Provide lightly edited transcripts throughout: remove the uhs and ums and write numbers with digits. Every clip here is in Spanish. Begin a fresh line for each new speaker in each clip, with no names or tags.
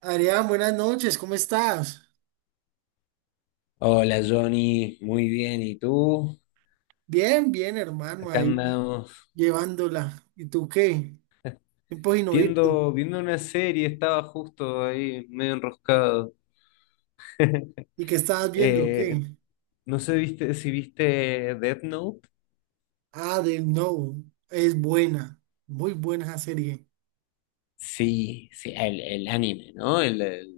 Adrián, buenas noches, ¿cómo estás?
Hola Johnny, muy bien. ¿Y tú?
Bien, hermano,
Acá
ahí
andamos
llevándola. ¿Y tú qué? Tiempo sin oírte.
viendo una serie, estaba justo ahí medio enroscado.
¿Y qué estabas viendo?
Eh,
¿Qué?
no sé viste, si viste Death Note.
Ah, de No, es buena, muy buena esa serie.
Sí, sí, el anime, ¿no? El, el-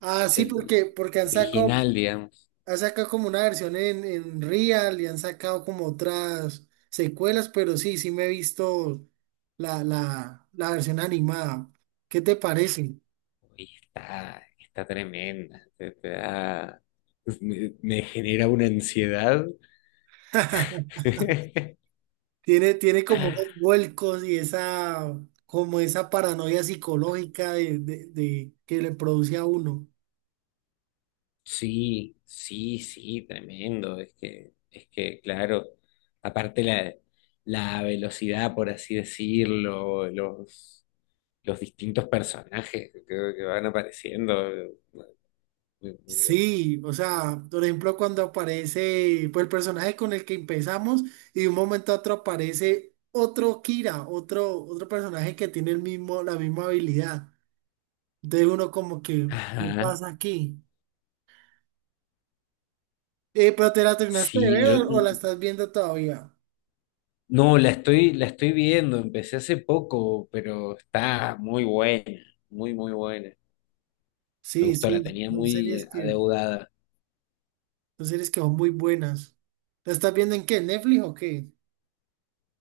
Ah, sí,
el
porque
original, digamos.
han sacado como una versión en Real y han sacado como otras secuelas, pero sí, sí me he visto la versión animada. ¿Qué te parece?
Y está tremenda. Me genera una ansiedad.
Tiene como esos vuelcos y esa, como esa paranoia psicológica que le produce a uno.
Sí, sí, sí, tremendo. Es que, claro, aparte la velocidad, por así decirlo, los distintos personajes que, creo que van apareciendo, bueno, muy, muy bueno.
Sí, o sea, por ejemplo, cuando aparece, pues el personaje con el que empezamos y de un momento a otro aparece otro Kira, otro, otro personaje que tiene el mismo, la misma habilidad. Entonces uno como que, ¿qué
Ajá.
pasa aquí? ¿Pero te la terminaste de
Sí,
ver
yo
o la estás viendo todavía?
no, la estoy viendo, empecé hace poco, pero está muy buena, muy, muy buena. Me
Sí,
gustó, la
sí,
tenía
son series
muy
que...
adeudada
Son series que son muy buenas. ¿La estás viendo en qué? ¿Netflix o qué?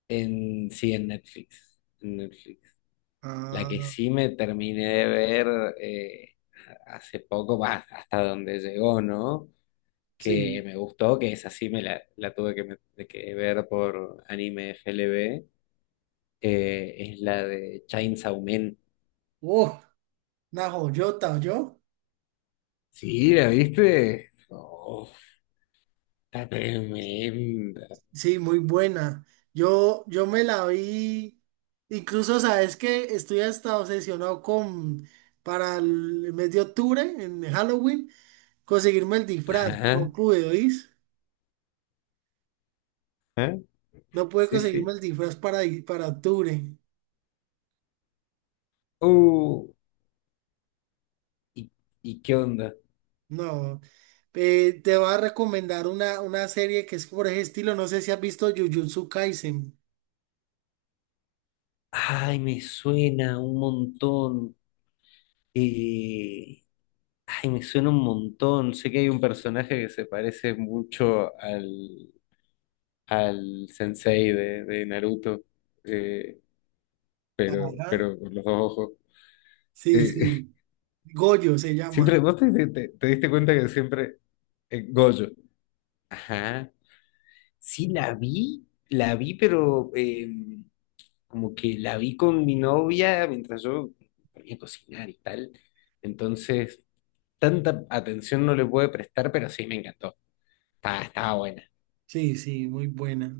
en sí, en Netflix. En Netflix. La que
Ah,
sí me terminé de ver eh, hace poco, va, hasta donde llegó, ¿no? Que
sí.
me gustó, que esa sí me la tuve que, de que ver por anime f FLB, es la de Chainsaw Man.
Uh, una joyota, ¿yo?
Sí, ¿la viste? Oh, está tremenda.
Sí, muy buena. Yo me la vi. Incluso, sabes que estoy hasta obsesionado con para el mes de octubre, en Halloween, conseguirme el disfraz.
Ajá,
No pude, ¿oís?
ajá.
No pude
Sí,
conseguirme
sí.
el disfraz para, para octubre.
Uh, ¿y, ¿y qué onda?
No. Te voy a recomendar una serie que es por ese estilo. No sé si has visto Jujutsu Kaisen.
Ay, me suena un montón. Eh, Ay, me suena un montón. Sé que hay un personaje que se parece mucho al sensei de Naruto, eh,
Ajá.
pero con los dos ojos.
Sí,
Eh,
sí. Goyo se
siempre,
llama.
¿vos te diste cuenta que siempre Gojo? Ajá. Sí, la vi, pero como que la vi con mi novia mientras yo ponía a cocinar y tal. Entonces, tanta atención no le pude prestar, pero sí me encantó. Estaba buena.
Sí, sí, muy buena.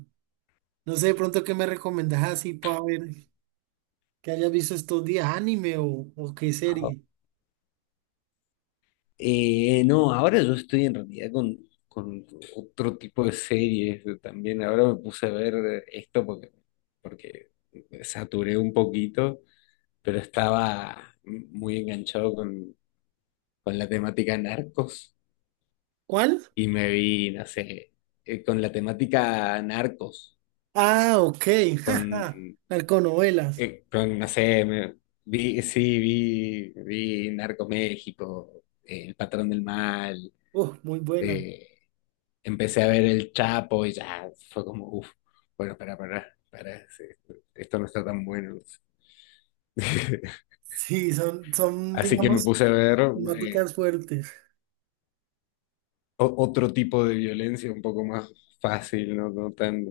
No sé de pronto qué me recomendás así para ver que hayas visto estos días, anime o qué serie.
No, ahora yo estoy en realidad con otro tipo de series también. Ahora me puse a ver esto porque saturé un poquito, pero estaba muy enganchado con la temática narcos
¿Cuál?
y me vi, no sé, con la temática narcos,
Ah, ok.
con,
jaja, Narconovelas.
con no sé, vi, sí, vi Narco México, El Patrón del Mal.
Muy buena.
eh, Empecé a ver El Chapo y ya fue como, uff, bueno, para, sí, esto no está tan bueno.
Sí, son,
Así que me
digamos,
puse a ver eh,
temáticas fuertes.
otro tipo de violencia un poco más fácil, no tan, no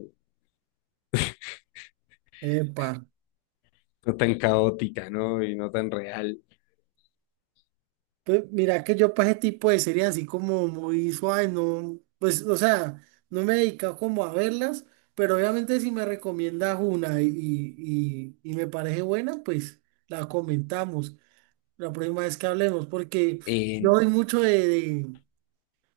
Epa.
tan caótica, ¿no? Y no tan real.
Pues mira que yo para ese tipo de series así como muy suave, no, pues, o sea, no me he dedicado como a verlas, pero obviamente si me recomiendas una y me parece buena, pues la comentamos la próxima vez que hablemos, porque yo
Eh,
doy mucho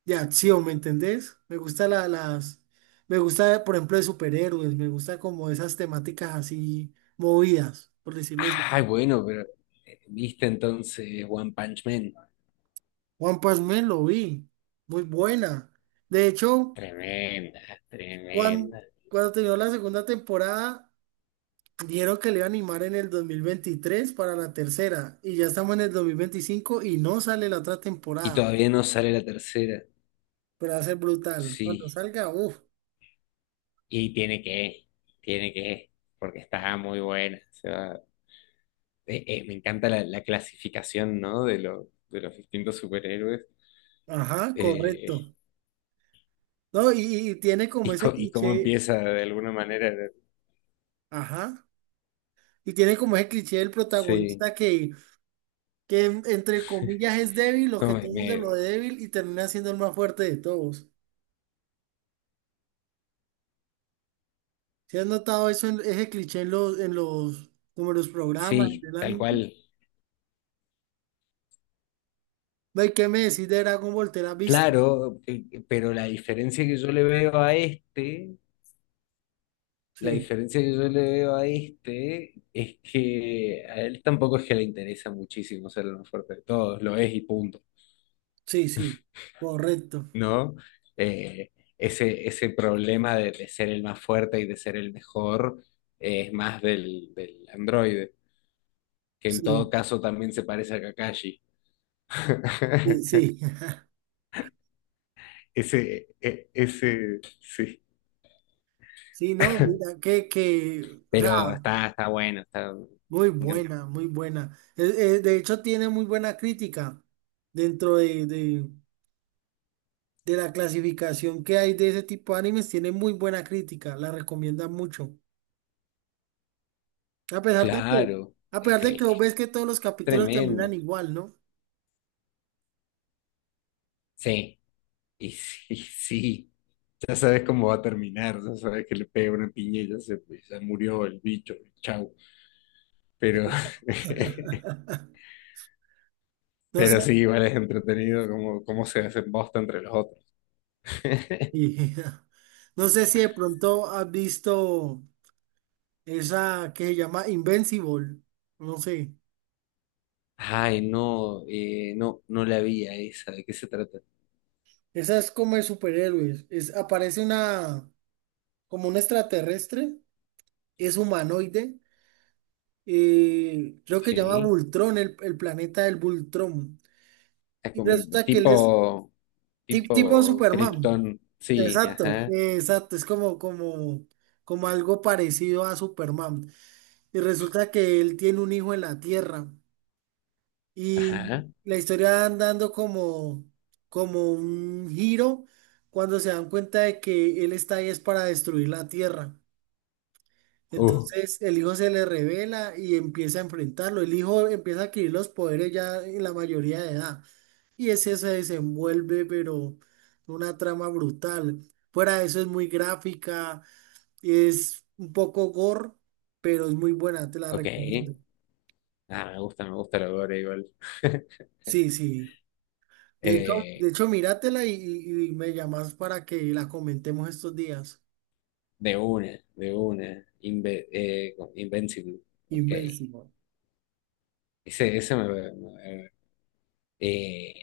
de acción, ¿me entendés? Me gusta la, las, me gusta, por ejemplo, de superhéroes, me gusta como esas temáticas así movidas, por decirlo así.
Ay, bueno, pero viste entonces One Punch Man.
Juan Pasmé lo vi, muy buena. De hecho.
Tremenda,
Cuando,
tremenda.
cuando terminó la segunda temporada, dijeron que le iba a animar en el 2023 para la tercera. Y ya estamos en el 2025 y no sale la otra
Y
temporada.
todavía no sale la tercera.
Pero va a ser brutal. Cuando
Sí.
salga, uff.
Y tiene que, porque está muy buena. O sea, me encanta la clasificación, ¿no? De los distintos superhéroes.
Ajá,
eh,
correcto. No, y tiene como
y,
ese
y cómo
cliché.
empieza de alguna manera.
Ajá. Y tiene como ese cliché del
Sí,
protagonista que entre comillas es débil, o
no,
que todo el mundo lo ve débil y termina siendo el más fuerte de todos. ¿Sí has notado eso ese cliché en como en los programas, en
sí,
el
tal
anime?
cual.
Ve, ¿qué me decís de Dragon Ball? ¿Te la has visto?
Claro, pero la diferencia que yo le veo a este, la
Sí,
diferencia que yo le veo a este es que a él tampoco es que le interesa muchísimo ser el más fuerte de todos, lo es y punto.
sí, sí, correcto.
¿No? Eh, ese problema de ser el más fuerte y de ser el mejor, es más del androide, que en
Sí,
todo caso también se parece a Kakashi.
sí, sí.
Ese, sí.
Sí, no, mira, o sea,
Pero está bueno, está me
muy
encanta.
buena, muy buena. De hecho, tiene muy buena crítica dentro de la clasificación que hay de ese tipo de animes, tiene muy buena crítica, la recomiendan mucho. A pesar de que,
Claro,
a pesar de que vos ves que todos los
es
capítulos terminan
tremendo.
igual, ¿no?
Sí, y sí, sí. Ya sabes cómo va a terminar, ya sabes que le pega una piña y ya se, ya murió el bicho, chau. Pero
No sé.
pero sí, igual es entretenido cómo se hacen bosta entre los otros.
Y no sé si de pronto has visto esa que se llama Invincible. No sé.
Ay, no, no, no la vi a esa, ¿de qué se trata?
Esa es como de superhéroes. Es, aparece una, como un extraterrestre, es humanoide. Eh, creo que se llama
Sí,
Vultrón, el planeta del Vultrón.
es
Y
como
resulta que él es
tipo,
tipo
tipo
Superman.
Krypton, sí,
Exacto,
ajá,
exacto. Es como algo parecido a Superman. Y resulta que él tiene un hijo en la Tierra. Y
ajá,
la historia va dando como, como un giro cuando se dan cuenta de que él está ahí es para destruir la tierra.
uh,
Entonces el hijo se le revela y empieza a enfrentarlo. El hijo empieza a adquirir los poderes ya en la mayoría de edad. Y ese se desenvuelve, pero una trama brutal. Fuera de eso es muy gráfica, es un poco gore, pero es muy buena, te la
ok,
recomiendo.
ah, me gusta la gore igual,
Sí, sí. De
eh,
hecho, míratela y me llamas para que la comentemos estos días.
de una, Invincible, ok,
Invencible.
ese me, Eh,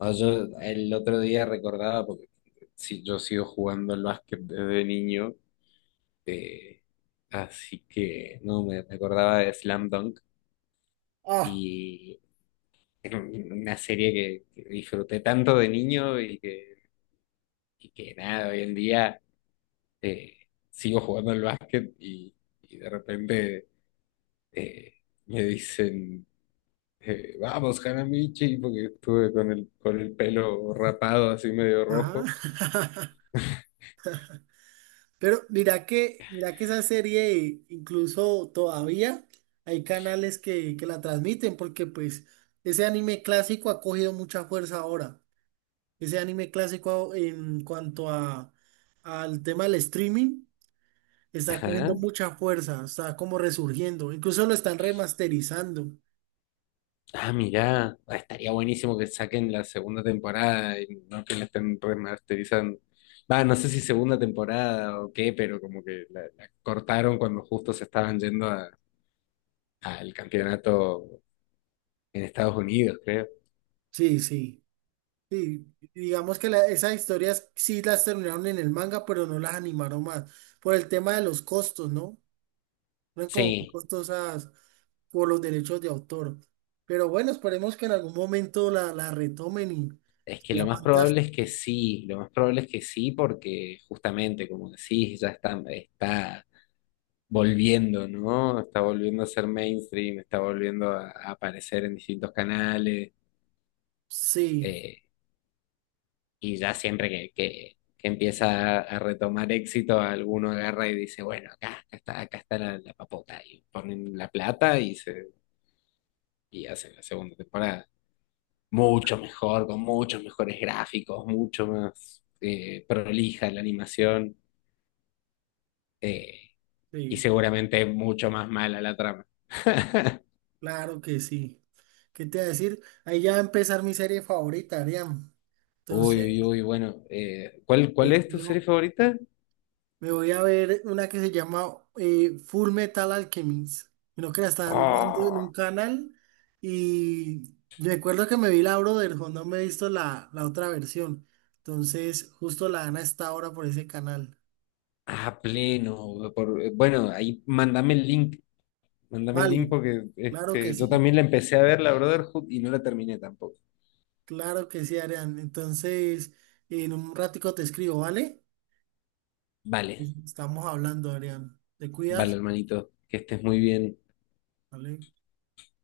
no, yo el otro día recordaba, porque sí, yo sigo jugando al básquet desde niño, eh, así que no, me acordaba de Slam Dunk
Ah,
y una serie que disfruté tanto de niño y que nada, hoy en día eh, sigo jugando al básquet y de repente eh, me dicen, vamos, Hanamichi, porque estuve con con el pelo rapado así medio rojo.
ajá. Pero mira que esa serie, incluso todavía hay canales que la transmiten, porque pues ese anime clásico ha cogido mucha fuerza ahora. Ese anime clásico en cuanto a al tema del streaming está cogiendo
Ajá.
mucha fuerza, está como resurgiendo. Incluso lo están remasterizando.
Ah, mirá, ah, estaría buenísimo que saquen la segunda temporada y no que la estén remasterizando. Va, no sé si segunda temporada o qué, pero como que la cortaron cuando justo se estaban yendo al campeonato en Estados Unidos, creo.
Sí, sí. Sí, digamos que esas historias sí las terminaron en el manga, pero no las animaron más, por el tema de los costos, ¿no? No eran como muy
Sí,
costosas por los derechos de autor. Pero bueno, esperemos que en algún momento la retomen y
es que lo
sea
más
fantástico.
probable es que sí, lo más probable es que sí, porque justamente, como decís, ya está volviendo, ¿no? Está volviendo a ser mainstream, está volviendo a aparecer en distintos canales.
Sí,
Y ya siempre que empieza a retomar éxito, alguno agarra y dice, bueno, acá, acá está la papota, y ponen la plata y, se, y hacen la segunda temporada. Mucho mejor, con muchos mejores gráficos, mucho más prolija la animación, eh, y
sí,
seguramente mucho más mala la trama.
claro que sí. ¿Qué te voy a decir? Ahí ya va a empezar mi serie favorita, Ariam.
Uy,
Entonces,
uy, uy, bueno, ¿cuál
eh,
es tu serie
digo,
favorita?
me voy a ver una que se llama Full Metal Alchemist. Creo que la están dando en
Oh,
un canal y recuerdo que me vi la Brotherhood, no me he visto la otra versión. Entonces, justo la dan a esta hora por ese canal.
a pleno. Bueno, ahí mándame el link. Mándame el
Vale,
link porque
claro que
este, yo
sí,
también la empecé a ver, la Brotherhood, y no la terminé tampoco.
claro que sí, Arián. Entonces, en un ratico te escribo, ¿vale?
Vale,
Estamos hablando, Arián. ¿Te
vale,
cuidas?
hermanito, que estés muy bien.
Vale.